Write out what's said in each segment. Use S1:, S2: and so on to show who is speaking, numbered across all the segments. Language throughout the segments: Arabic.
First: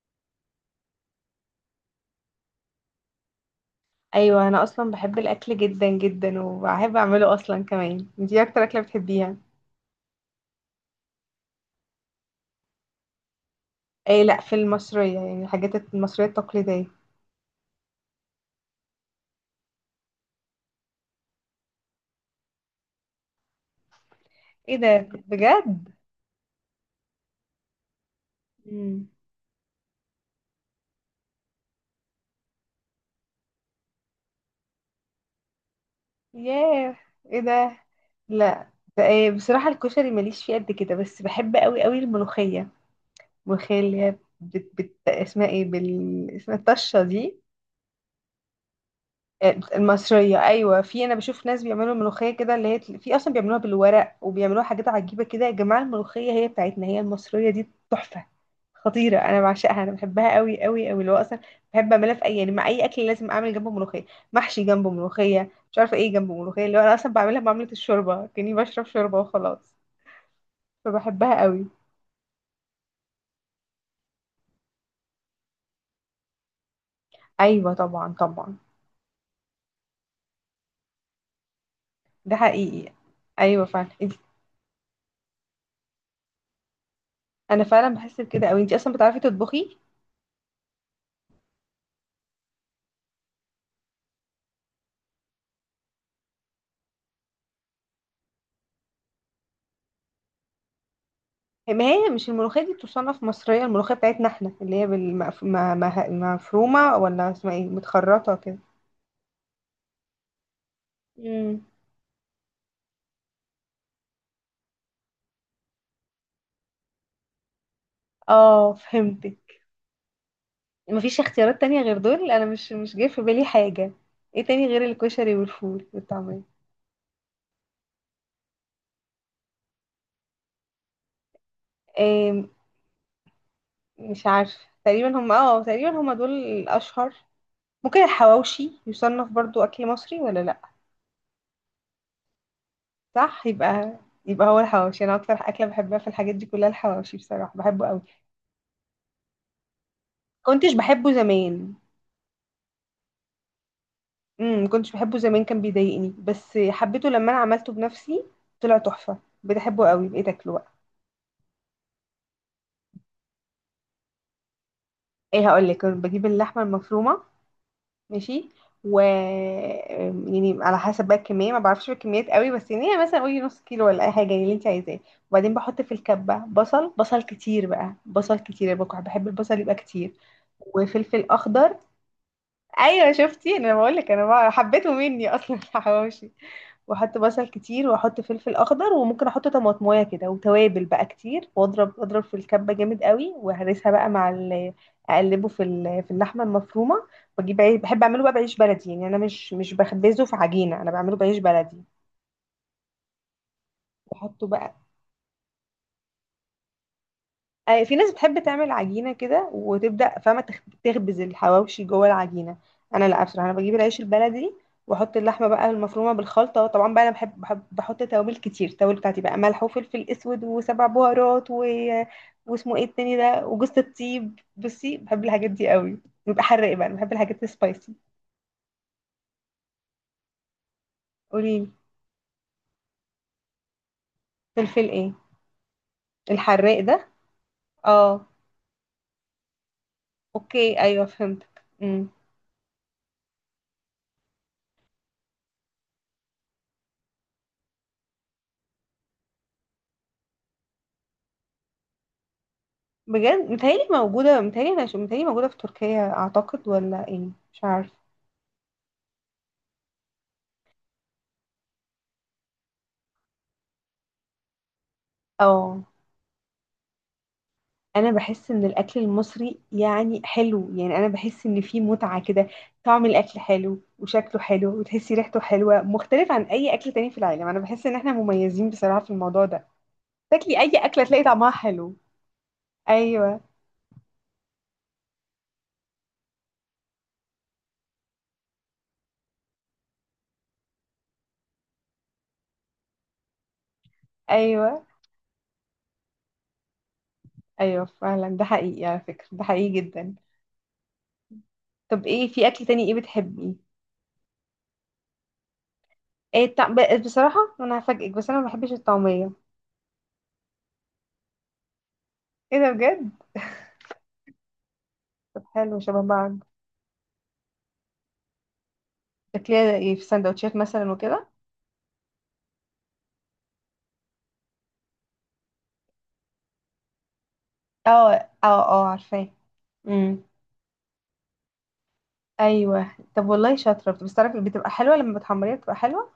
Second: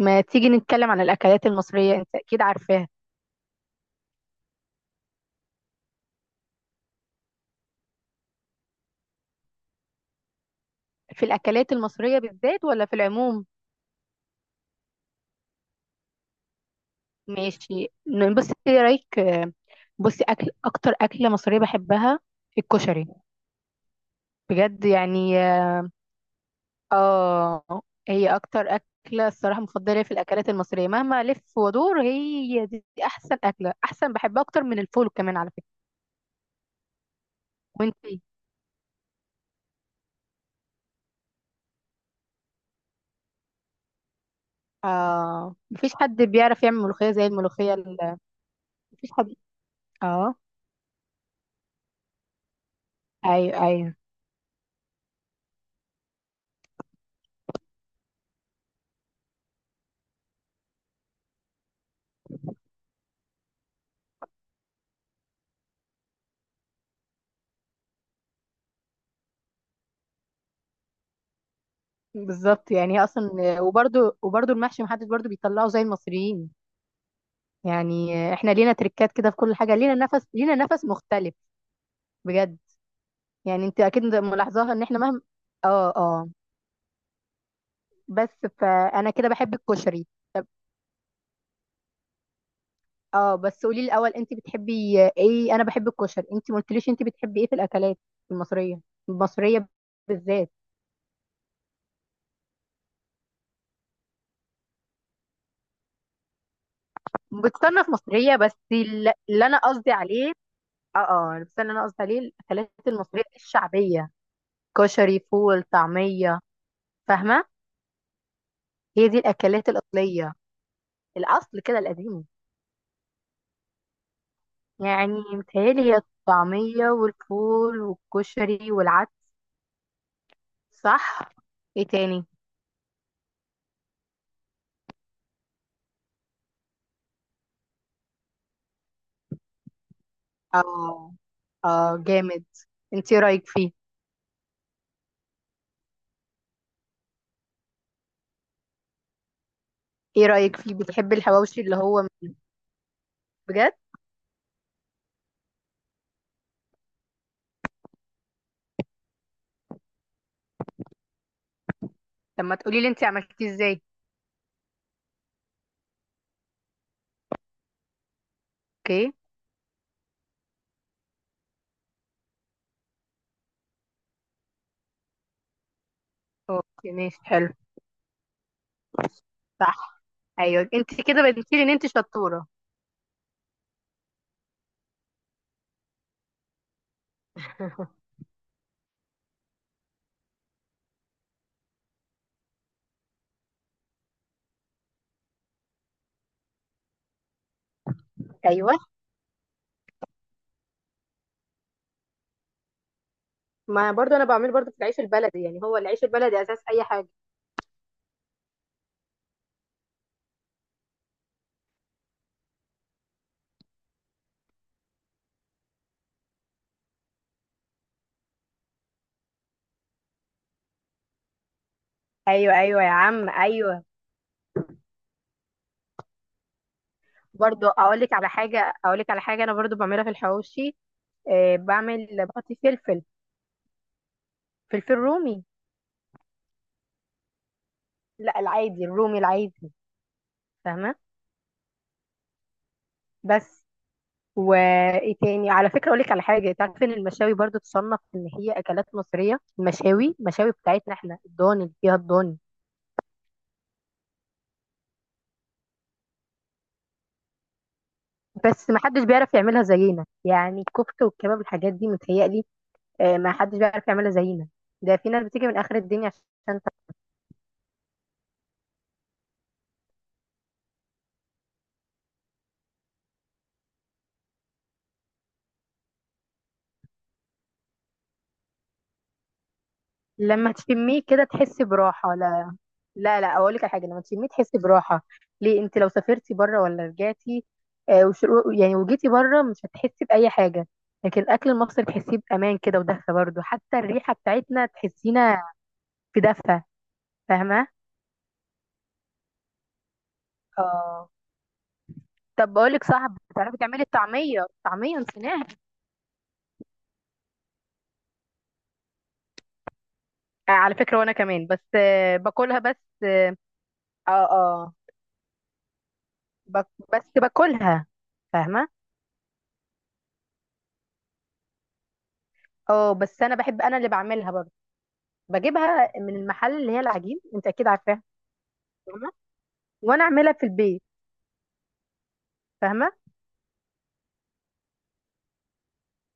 S1: ما تيجي نتكلم عن الأكلات المصرية؟ أنت أكيد عارفاها.
S2: ايوه، انا اصلا بحب الاكل جدا جدا وبحب اعمله اصلا كمان. انتي إيه اكتر اكله بتحبيها؟
S1: في الأكلات المصرية بالذات ولا في العموم؟
S2: ايه لا، في المصريه، يعني الحاجات المصريه التقليديه.
S1: ماشي. بصي، إيه رأيك. بصي، أكل أكتر أكلة مصرية بحبها الكشري،
S2: ايه
S1: بجد
S2: ده؟
S1: يعني.
S2: بجد؟
S1: آه، هي أكتر
S2: امم
S1: أكلة الصراحة مفضلة في الأكلات المصرية. مهما ألف وأدور، هي دي أحسن أكلة، أحسن. بحبها أكتر من الفول كمان على فكرة.
S2: ياه، ايه ده!
S1: وأنتي؟
S2: لا، ده إيه؟ بصراحه الكشري ماليش فيه قد كده، بس بحب قوي قوي الملوخيه. الملوخيه اللي هي اسمها
S1: آه،
S2: ايه؟
S1: مفيش حد
S2: بال اسمها
S1: بيعرف يعمل
S2: الطشه
S1: ملوخية زي
S2: دي.
S1: الملوخية مفيش حد. آه،
S2: المصرية أيوة. في أنا بشوف ناس بيعملوا ملوخية كده اللي هي في أصلا بيعملوها
S1: أيوه أيوه.
S2: بالورق وبيعملوها حاجات عجيبة كده. يا جماعة، الملوخية هي بتاعتنا، هي المصرية دي تحفة، خطيرة. أنا بعشقها، أنا بحبها قوي قوي قوي. اللي هو أصلا بحب أعملها في أي، يعني مع أي أكل لازم أعمل جنبه ملوخية. محشي جنبه ملوخية، مش عارفة إيه جنبه ملوخية. اللي هو أنا أصلا بعملها معاملة الشوربة، كأني بشرب شوربة وخلاص، فبحبها قوي.
S1: بالظبط، يعني هي اصلا، وبرده المحشي محدش برده بيطلعه زي المصريين.
S2: أيوة طبعا
S1: يعني احنا
S2: طبعا.
S1: لينا تريكات كده في كل حاجه، لينا نفس، لينا نفس مختلف،
S2: ده
S1: بجد.
S2: حقيقي. أيوة
S1: يعني انت
S2: فعلا.
S1: اكيد
S2: انت
S1: ملاحظاها ان احنا مهما. اه اه،
S2: أنا فعلا بحس بكده
S1: بس
S2: أوي. أنتي أصلا
S1: فانا
S2: بتعرفي
S1: كده بحب
S2: تطبخي؟
S1: الكشري. اه، بس قولي لي الاول، انت بتحبي ايه؟ انا بحب الكشري، انت ما قلتليش انت بتحبي ايه في الاكلات المصريه المصريه بالذات.
S2: ما هي مش الملوخية دي تصنف مصرية؟ الملوخية بتاعتنا احنا اللي هي بالمف... ما... ما... مفرومة، ولا اسمها ايه
S1: بتصنف
S2: متخرطة
S1: مصريه، بس
S2: كده.
S1: اللي انا قصدي عليه، اه اه، بس
S2: امم
S1: اللي انا قصدي عليه الاكلات المصريه الشعبيه: كشري، فول، طعمية، فاهمة؟
S2: اه
S1: هي دي
S2: فهمتك.
S1: الأكلات الأصلية،
S2: مفيش
S1: الأصل
S2: اختيارات
S1: كده
S2: تانية غير
S1: القديم.
S2: دول. انا مش جاي في بالي حاجة. ايه تاني غير
S1: يعني
S2: الكشري
S1: متهيألي
S2: والفول
S1: هي
S2: والطعمية؟
S1: الطعمية والفول والكشري والعدس، صح؟ ايه تاني؟
S2: إيه، مش عارفة. تقريبا هم، اه تقريبا هم دول الاشهر. ممكن الحواوشي يصنف برضو اكل مصري ولا لا؟
S1: اه اه، جامد. انت ايه رأيك
S2: صح.
S1: فيه؟
S2: يبقى يبقى هو الحواوشي. انا اكتر اكلة بحبها في الحاجات دي كلها الحواوشي، بصراحة بحبه قوي.
S1: ايه رأيك
S2: كنتش
S1: فيه؟
S2: بحبه
S1: بتحبي الحواوشي
S2: زمان.
S1: اللي هو، بجد؟
S2: ما كنتش بحبه زمان، كان بيضايقني، بس حبيته لما انا عملته بنفسي، طلع تحفه. بحبه قوي، بقيت اكله بقى.
S1: لما تقولي لي انت عملتيه ازاي.
S2: ايه، هقول لك. كنت بجيب اللحمه المفرومه، ماشي، و،
S1: اوكي،
S2: يعني على حسب بقى الكميه، ما بعرفش الكميات قوي، بس يعني هي مثلا قولي نص كيلو ولا اي حاجه، يعني اللي انت عايزاه. وبعدين بحط في الكبه بصل،
S1: اوكي، ماشي،
S2: بصل
S1: حلو،
S2: كتير بقى، بصل كتير بقى، بحب البصل يبقى
S1: صح.
S2: كتير.
S1: ايوه، انت
S2: وفلفل
S1: كده بتقولي ان
S2: اخضر.
S1: انت شطورة.
S2: ايوه شفتي، انا بقول لك. حبيته مني اصلا الحواوشي. واحط بصل كتير واحط فلفل اخضر، وممكن احط طماطمايه كده، وتوابل بقى كتير، واضرب في الكبه جامد قوي، وهرسها بقى مع اقلبه في في اللحمه المفرومه. بجيب عيش، بحب اعمله بقى بعيش
S1: ايوه،
S2: بلدي، يعني انا مش بخبزه في عجينه، انا بعمله بعيش بلدي.
S1: ما برضو انا
S2: بحطه
S1: بعمله برضو
S2: بقى.
S1: في العيش البلدي. يعني هو العيش البلدي اساس اي حاجة.
S2: آه، في ناس بتحب تعمل عجينة كده، وتبدأ فاهمة تخبز الحواوشي جوه العجينة. أنا لا، بصراحة أنا بجيب العيش البلدي، وأحط اللحمة بقى المفرومة بالخلطة. طبعا بقى أنا بحب بحط توابل كتير. التوابل بتاعتي بقى ملح وفلفل أسود وسبع بهارات و...
S1: ايوه
S2: واسمه
S1: ايوه
S2: إيه
S1: يا
S2: التاني
S1: عم،
S2: ده، وجوز
S1: ايوه.
S2: الطيب. بصي، بحب الحاجات دي قوي، بيبقى حراق بقى. أنا بحب الحاجات
S1: برضو
S2: السبايسي.
S1: اقول لك على حاجه، انا برضو بعملها في الحواوشي. آه،
S2: قوليلي،
S1: بحط فلفل.
S2: فلفل
S1: فلفل
S2: إيه؟
S1: رومي.
S2: الحراق ده؟ اه.
S1: لا، العادي، الرومي العادي،
S2: أوكي
S1: فاهمه.
S2: أيوه فهمتك. إمم.
S1: بس وايه تاني على فكره، اقول لك على حاجه، تعرف ان المشاوي برضو تصنف ان هي اكلات مصريه. المشاوي بتاعتنا احنا الضاني، اللي فيها الضاني.
S2: بجد؟ متهيألي موجودة، متهيألي أنا متهيألي موجودة في تركيا أعتقد، ولا إيه؟ مش عارف.
S1: بس ما حدش بيعرف يعملها زينا، يعني الكفته والكباب الحاجات دي، متهيألي. آه، ما حدش بيعرف يعملها زينا. ده في ناس بتيجي من اخر
S2: اه.
S1: الدنيا عشان.
S2: أنا بحس إن الأكل المصري يعني حلو، يعني أنا بحس إن فيه متعة كده. طعم الأكل حلو، وشكله حلو، وتحسي ريحته حلوة، مختلف عن أي أكل تاني في العالم. أنا بحس إن إحنا مميزين بصراحة في الموضوع ده.
S1: لما
S2: تاكلي أي
S1: تشميه
S2: أكلة تلاقي
S1: كده
S2: طعمها
S1: تحسي
S2: حلو.
S1: براحة؟ لا. لا لا
S2: أيوه
S1: اقول لك على حاجة، لما تشميه تحسي براحة. ليه؟ انت لو سافرتي بره ولا رجعتي، آه يعني وجيتي بره، مش هتحسي بأي حاجة. لكن الاكل المصري تحسيه بأمان كده، ودفى برضه. حتى الريحة بتاعتنا
S2: أيوه.
S1: تحسينا في دفى، فاهمة؟
S2: أيوه فعلا ده حقيقي، على فكرة ده حقيقي جدا.
S1: اه.
S2: طب إيه؟ في
S1: طب
S2: أكل
S1: بقول لك
S2: تاني إيه
S1: صاحب،
S2: بتحبيه؟
S1: بتعرفي تعملي الطعمية؟ الطعمية نسيناها.
S2: إيه التع- بصراحة أنا هفاجئك، بس أنا ما بحبش الطعمية.
S1: آه، على فكرة، وانا كمان، بس
S2: إيه
S1: باكلها
S2: ده،
S1: بس.
S2: بجد؟
S1: اه اه،
S2: طب حلو، شبه بعض.
S1: بك... بس باكلها، فاهمة.
S2: شكلها ايه في سندوتشات مثلا وكده.
S1: اه، بس انا بحب، انا اللي بعملها برضه. بجيبها من المحل، اللي هي العجين، انت اكيد عارفاها،
S2: اه اه اه
S1: فاهمه.
S2: عارفاه.
S1: وانا
S2: امم
S1: اعملها في البيت، فاهمه.
S2: ايوه، طب والله شاطره. بس تعرفي بتبقى حلوه لما بتحمريها، بتبقى حلوه.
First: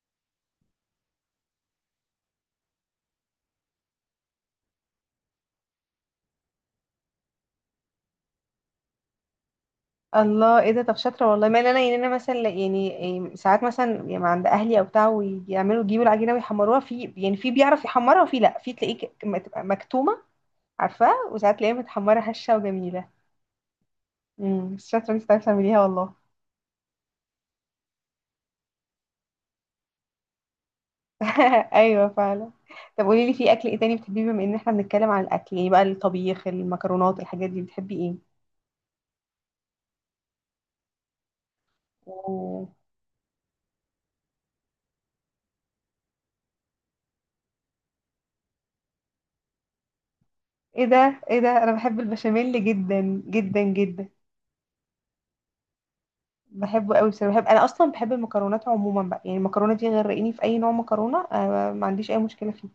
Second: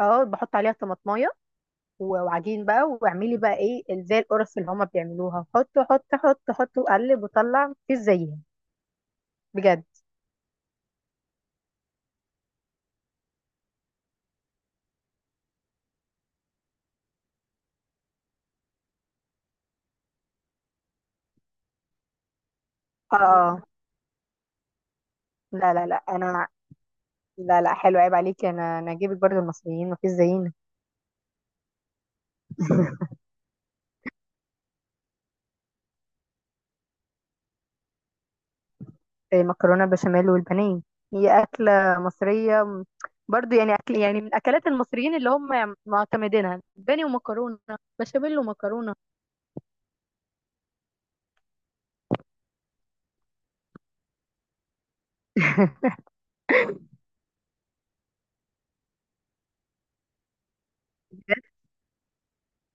S1: اه، بحط عليها طماطمايه وعجين بقى، واعملي بقى ايه زي القرص اللي هما بيعملوها، حط حط حط حط وقلب وطلع، مفيش زيها، بجد.
S2: الله، ايه ده؟ طب شاطره والله. ما انا يعني انا مثلا يعني إيه، ساعات مثلا يعني عند اهلي او بتاع، ويعملوا يجيبوا العجينه ويحمروها، في يعني في بيعرف يحمرها، وفي لا، في تلاقيه تبقى مكتومه، عارفاه، وساعات تلاقيها متحمره هشه وجميله.
S1: اه،
S2: بس شاطره انت، بتعرفي
S1: لا
S2: تعمليها
S1: لا لا،
S2: والله.
S1: انا لا لا، حلو، عيب عليكي، انا اجيبك برضو المصريين مفيش زينا.
S2: ايوه فعلا. طب قولي لي، في اكل ايه تاني بتحبيه؟ بما ان احنا بنتكلم عن الاكل، ايه بقى الطبيخ، المكرونات، الحاجات دي، بتحبي ايه؟
S1: مكرونه بشاميل والبانيه، هي اكله مصريه
S2: أوه.
S1: برضو، يعني اكل يعني من اكلات المصريين اللي هم معتمدينها: بانيه ومكرونه بشاميل ومكرونه،
S2: ايه ده، ايه ده، انا بحب البشاميل جدا جدا جدا. بحبه قوي بصراحه. بحب، انا اصلا بحب المكرونات عموما بقى، يعني المكرونه دي غرقيني في اي نوع مكرونه
S1: بجد.
S2: آه، ما عنديش اي مشكله فيه.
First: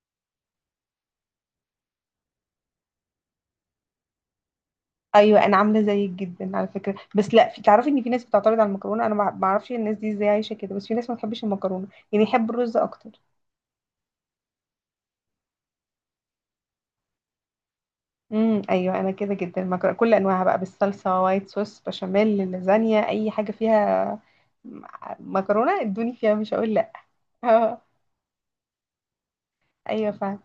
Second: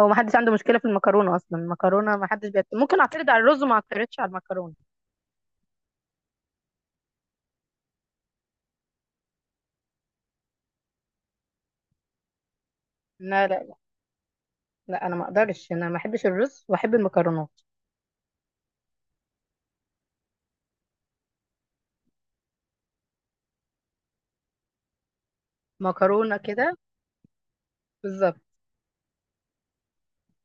S1: هو ما حدش عنده مشكله في المكرونه اصلا، المكرونه ما حدش ممكن اعترض على الرز وما اعترضش على المكرونه.
S2: ايوه انا عامله زيك جدا على فكره. بس لا، في تعرفي ان في ناس بتعترض على المكرونه، انا ما اعرفش الناس دي ازاي عايشه كده، بس في ناس ما بتحبش المكرونه، يعني يحب الرز اكتر.
S1: لا لا لا، انا ما اقدرش، انا ما احبش الرز واحب المكرونات.
S2: ايوه انا كده جدا. مكرونه، كل انواعها بقى، بالصلصه، وايت صوص، بشاميل، لازانيا، اي حاجه فيها، م- مكرونه، ادوني فيها
S1: مكرونه
S2: مش هقول
S1: كده،
S2: لا اه.
S1: بالظبط.
S2: ايوه فاهم.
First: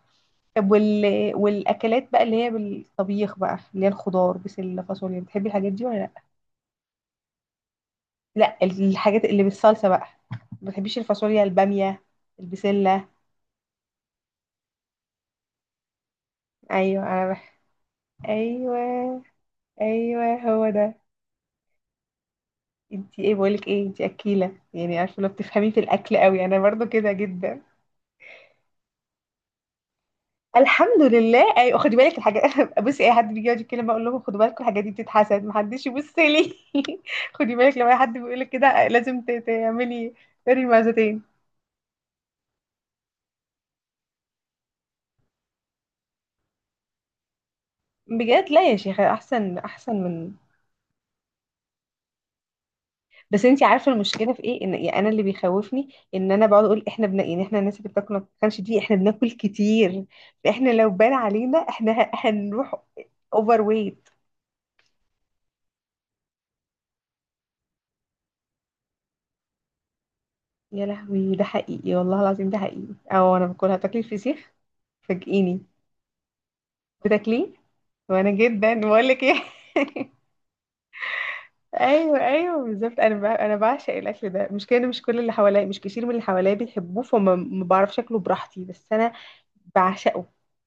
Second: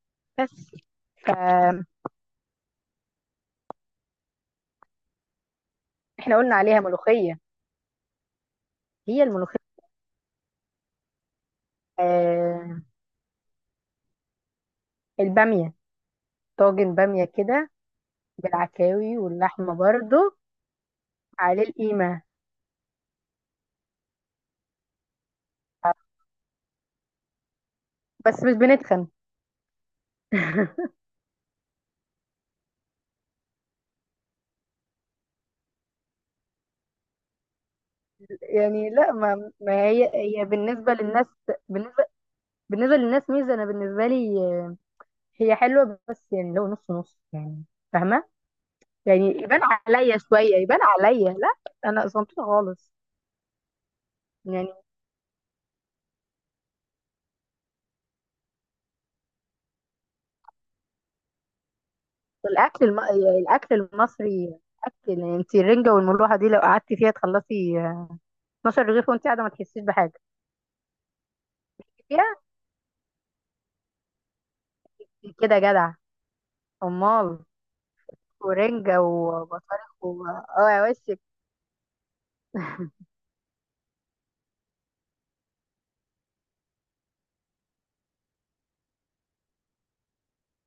S2: طب
S1: بس ف-
S2: والاكلات بقى اللي هي بالطبيخ بقى، اللي هي الخضار، بسله، فاصوليا، بتحبي الحاجات دي ولا لا؟
S1: احنا قلنا عليها ملوخيه،
S2: لا
S1: هي
S2: الحاجات اللي
S1: الملوخيه.
S2: بالصلصه بقى. ما بتحبيش الفاصوليا، الباميه،
S1: آه،
S2: البسله؟
S1: الباميه، طاجن
S2: ايوه
S1: باميه
S2: انا بح...
S1: كده،
S2: ايوه
S1: بالعكاوي واللحمه برضو،
S2: ايوه هو ده.
S1: عليه القيمه.
S2: انتي ايه بقولك ايه، انتي اكيله يعني، عارفه لو بتفهمي في الاكل قوي؟ انا برضو كده جدا.
S1: بس مش بنتخن.
S2: الحمد لله. ايوه، خدي بالك الحاجات بصي، اي حد بيجي يقعد يتكلم بقول لهم خدوا بالكم، الحاجات دي بتتحسد، محدش يبص لي. خدي بالك، لو اي حد بيقول لك كده
S1: يعني لا،
S2: لازم
S1: ما هي،
S2: تعملي
S1: هي
S2: اري
S1: بالنسبه
S2: معزتين.
S1: للناس، بالنسبه بالنسبه للناس ميزه. انا بالنسبه لي هي حلوه، بس يعني لو نص نص يعني، فاهمه.
S2: بجد لا يا شيخه،
S1: يعني
S2: احسن
S1: يبان
S2: احسن
S1: عليا
S2: من.
S1: شويه، يبان عليا لا، انا صمتوطه خالص.
S2: بس انتي عارفه المشكله في ايه؟ ان
S1: يعني
S2: يعني انا اللي بيخوفني ان انا بقعد اقول احنا بنا، يعني احنا الناس اللي بتاكل ما بتتخنش دي احنا بناكل كتير، فاحنا لو بان علينا احنا هنروح
S1: الاكل الم...
S2: اوفر
S1: الاكل
S2: ويت.
S1: المصري اكل. يعني انت الرنجه والملوحه دي لو قعدتي فيها تخلصي 12 رغيف وانت قاعده ما تحسيش بحاجه
S2: يا لهوي، ده حقيقي والله
S1: فيها،
S2: العظيم، ده حقيقي. او انا باكلها. تاكلي الفسيخ؟
S1: كده
S2: فاجئيني.
S1: جدع، امال.
S2: بتاكليه؟ وانا جدا،
S1: ورنجه
S2: بقول لك ايه.
S1: وبطارخ و... اه يا وشك.
S2: ايوه ايوه بالظبط. انا انا بعشق الاكل ده. مش كده، مش كل اللي حواليا، مش كتير من اللي حواليا بيحبوه، فما ما بعرفش اكله براحتي، بس انا بعشقه.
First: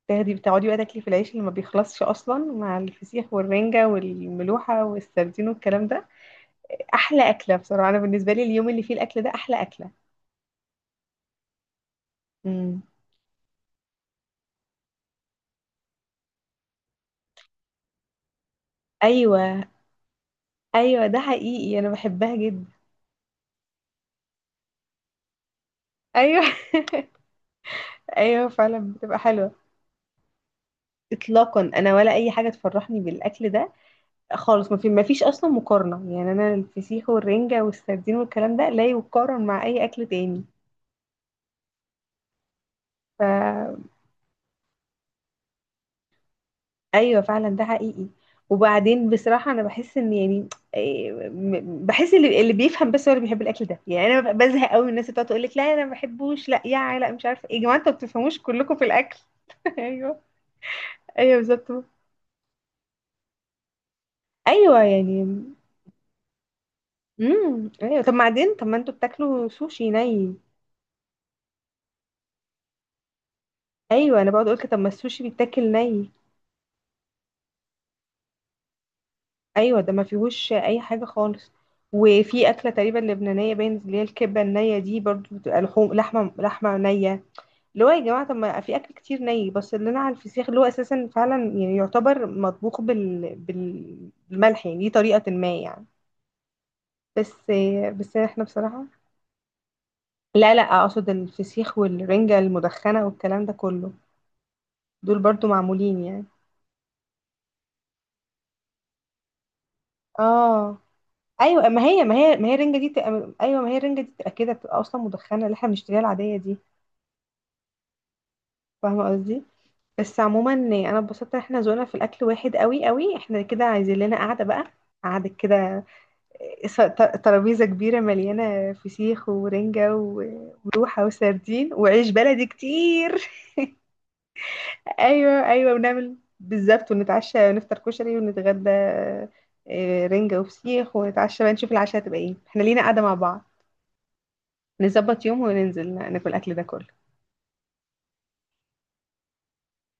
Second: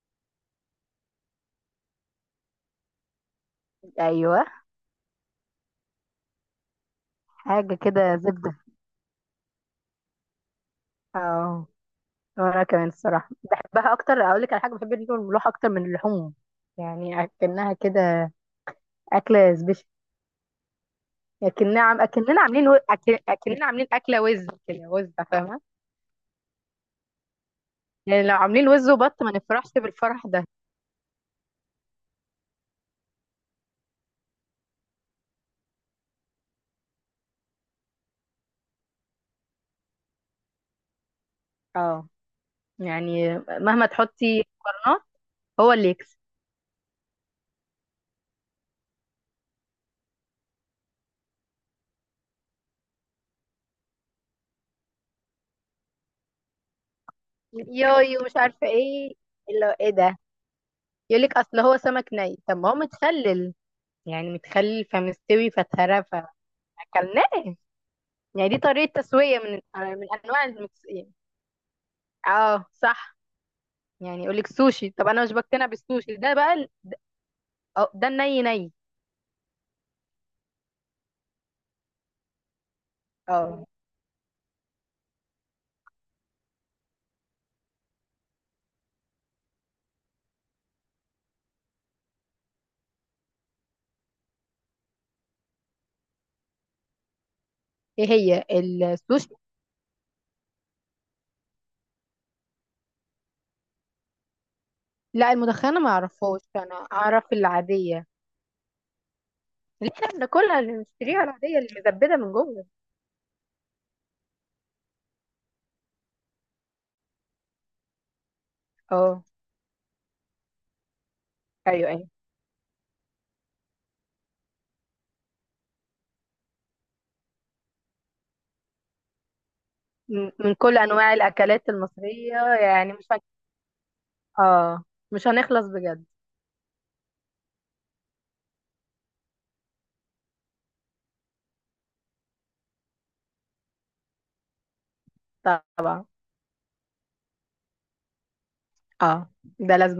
S2: تاخدي بتقعدي بقى تاكلي في العيش اللي ما بيخلصش اصلا، مع الفسيخ والرنجه
S1: ايوه،
S2: والملوحه والسردين والكلام ده. احلى اكله
S1: حاجه
S2: بصراحه. انا
S1: كده
S2: بالنسبه لي
S1: زبده.
S2: اليوم اللي فيه الاكل ده احلى اكله.
S1: اه، وانا
S2: امم
S1: كمان الصراحه بحبها اكتر. اقول لك على حاجه، بحب الرنجه والملوحه اكتر من اللحوم، يعني اكنها كده اكله
S2: ايوه.
S1: سبيشال.
S2: ايوه ده حقيقي،
S1: اكننا
S2: انا
S1: عم
S2: بحبها
S1: اكننا عاملين
S2: جدا.
S1: اكننا عاملين اكله وز كده، وز، فاهمه.
S2: ايوه
S1: يعني لو
S2: ايوه
S1: عاملين وز
S2: فعلا بتبقى
S1: وبط ما
S2: حلوه.
S1: نفرحش بالفرح ده،
S2: اطلاقا، انا ولا اي حاجه تفرحني بالاكل ده خالص. ما في، ما فيش اصلا مقارنه يعني. انا الفسيخ والرنجه والسردين والكلام ده لا يقارن مع اي اكل تاني.
S1: اه.
S2: ف
S1: يعني مهما تحطي مقارنات، هو اللي يكسب.
S2: ايوه فعلا ده حقيقي. وبعدين بصراحه انا بحس ان يعني إيه، بحس اللي بيفهم بس هو اللي بيحب الاكل ده. يعني انا ببقى بزهق قوي من الناس اللي بتقعد تقول لك لا انا ما بحبوش، لا يا، لا مش عارفه إيه. يا جماعه انتوا ما
S1: ياي، ومش
S2: بتفهموش
S1: عارفه
S2: كلكم في
S1: ايه،
S2: الاكل.
S1: اللي ايه ده.
S2: ايوه
S1: يقول
S2: ايوه
S1: لك اصل هو
S2: بالظبط.
S1: سمك ني، طب ما هو متخلل، يعني
S2: ايوه
S1: متخلل
S2: يعني.
S1: فمستوي فتهرى، فاكلناه.
S2: ايوه. طب
S1: يعني
S2: بعدين
S1: دي
S2: طب ما
S1: طريقه
S2: انتوا
S1: تسويه
S2: بتاكلوا
S1: من
S2: سوشي
S1: من
S2: ني؟
S1: انواع اه صح.
S2: ايوه
S1: يعني
S2: انا
S1: يقول
S2: بقعد
S1: لك
S2: اقول كده، طب ما
S1: سوشي، طب
S2: السوشي
S1: انا مش بقتنع
S2: بيتاكل ني.
S1: بالسوشي ده بقى أه، ده الني ني.
S2: ايوه ده ما فيهوش اي حاجه خالص. وفي اكله تقريبا لبنانيه
S1: اه،
S2: باين، اللي هي الكبه النيه دي برضو، بتبقى لحوم، لحمه نيه، اللي هو يا جماعه طب ما في اكل كتير ني. بس اللي انا على الفسيخ اللي هو اساسا فعلا يعني يعتبر مطبوخ بالملح، يعني دي طريقه ما يعني. بس
S1: ايه
S2: احنا
S1: هي
S2: بصراحه،
S1: السوشي.
S2: لا لا، اقصد الفسيخ والرنجه المدخنه والكلام ده كله دول
S1: لا،
S2: برضو
S1: المدخنه ما
S2: معمولين يعني.
S1: اعرفهاش، انا اعرف العاديه اللي احنا بناكلها، اللي
S2: اه
S1: بنشتريها العاديه اللي
S2: ايوه. ما هي ما
S1: مزبده من
S2: هي ما هي
S1: جوه،
S2: الرنجه دي تبقى، ايوه ما هي الرنجه دي تبقى كده بتبقى اصلا مدخنه، اللي احنا بنشتريها العاديه دي. فاهمه
S1: اه.
S2: قصدي. بس عموما انا اتبسطت ان احنا ذوقنا
S1: ايوه
S2: في
S1: ايوه،
S2: الاكل واحد قوي قوي. احنا كده عايزين لنا قعده بقى. قعده كده، إيه، ترابيزه كبيره مليانه فسيخ ورنجه
S1: من كل
S2: وروحه
S1: انواع الاكلات
S2: وسردين وعيش
S1: المصريه،
S2: بلدي
S1: يعني مش هن...
S2: كتير.
S1: اه، مش
S2: ايوه
S1: هنخلص
S2: ايوه
S1: بجد.
S2: ونعمل بالظبط ونتعشى ونفطر كشري ونتغدى، آه، رنجه وفسيخ، ونتعشى بقى نشوف العشاء هتبقى ايه. احنا لينا قعده مع بعض، نظبط يوم وننزل
S1: طبعا،
S2: ناكل الأكل ده كله.
S1: اه، ده لازم.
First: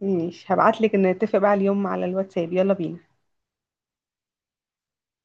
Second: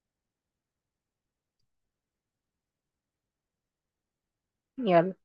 S2: ماشي، هبعتلك نتفق بقى اليوم على الواتساب. يلا بينا.
S1: يلا.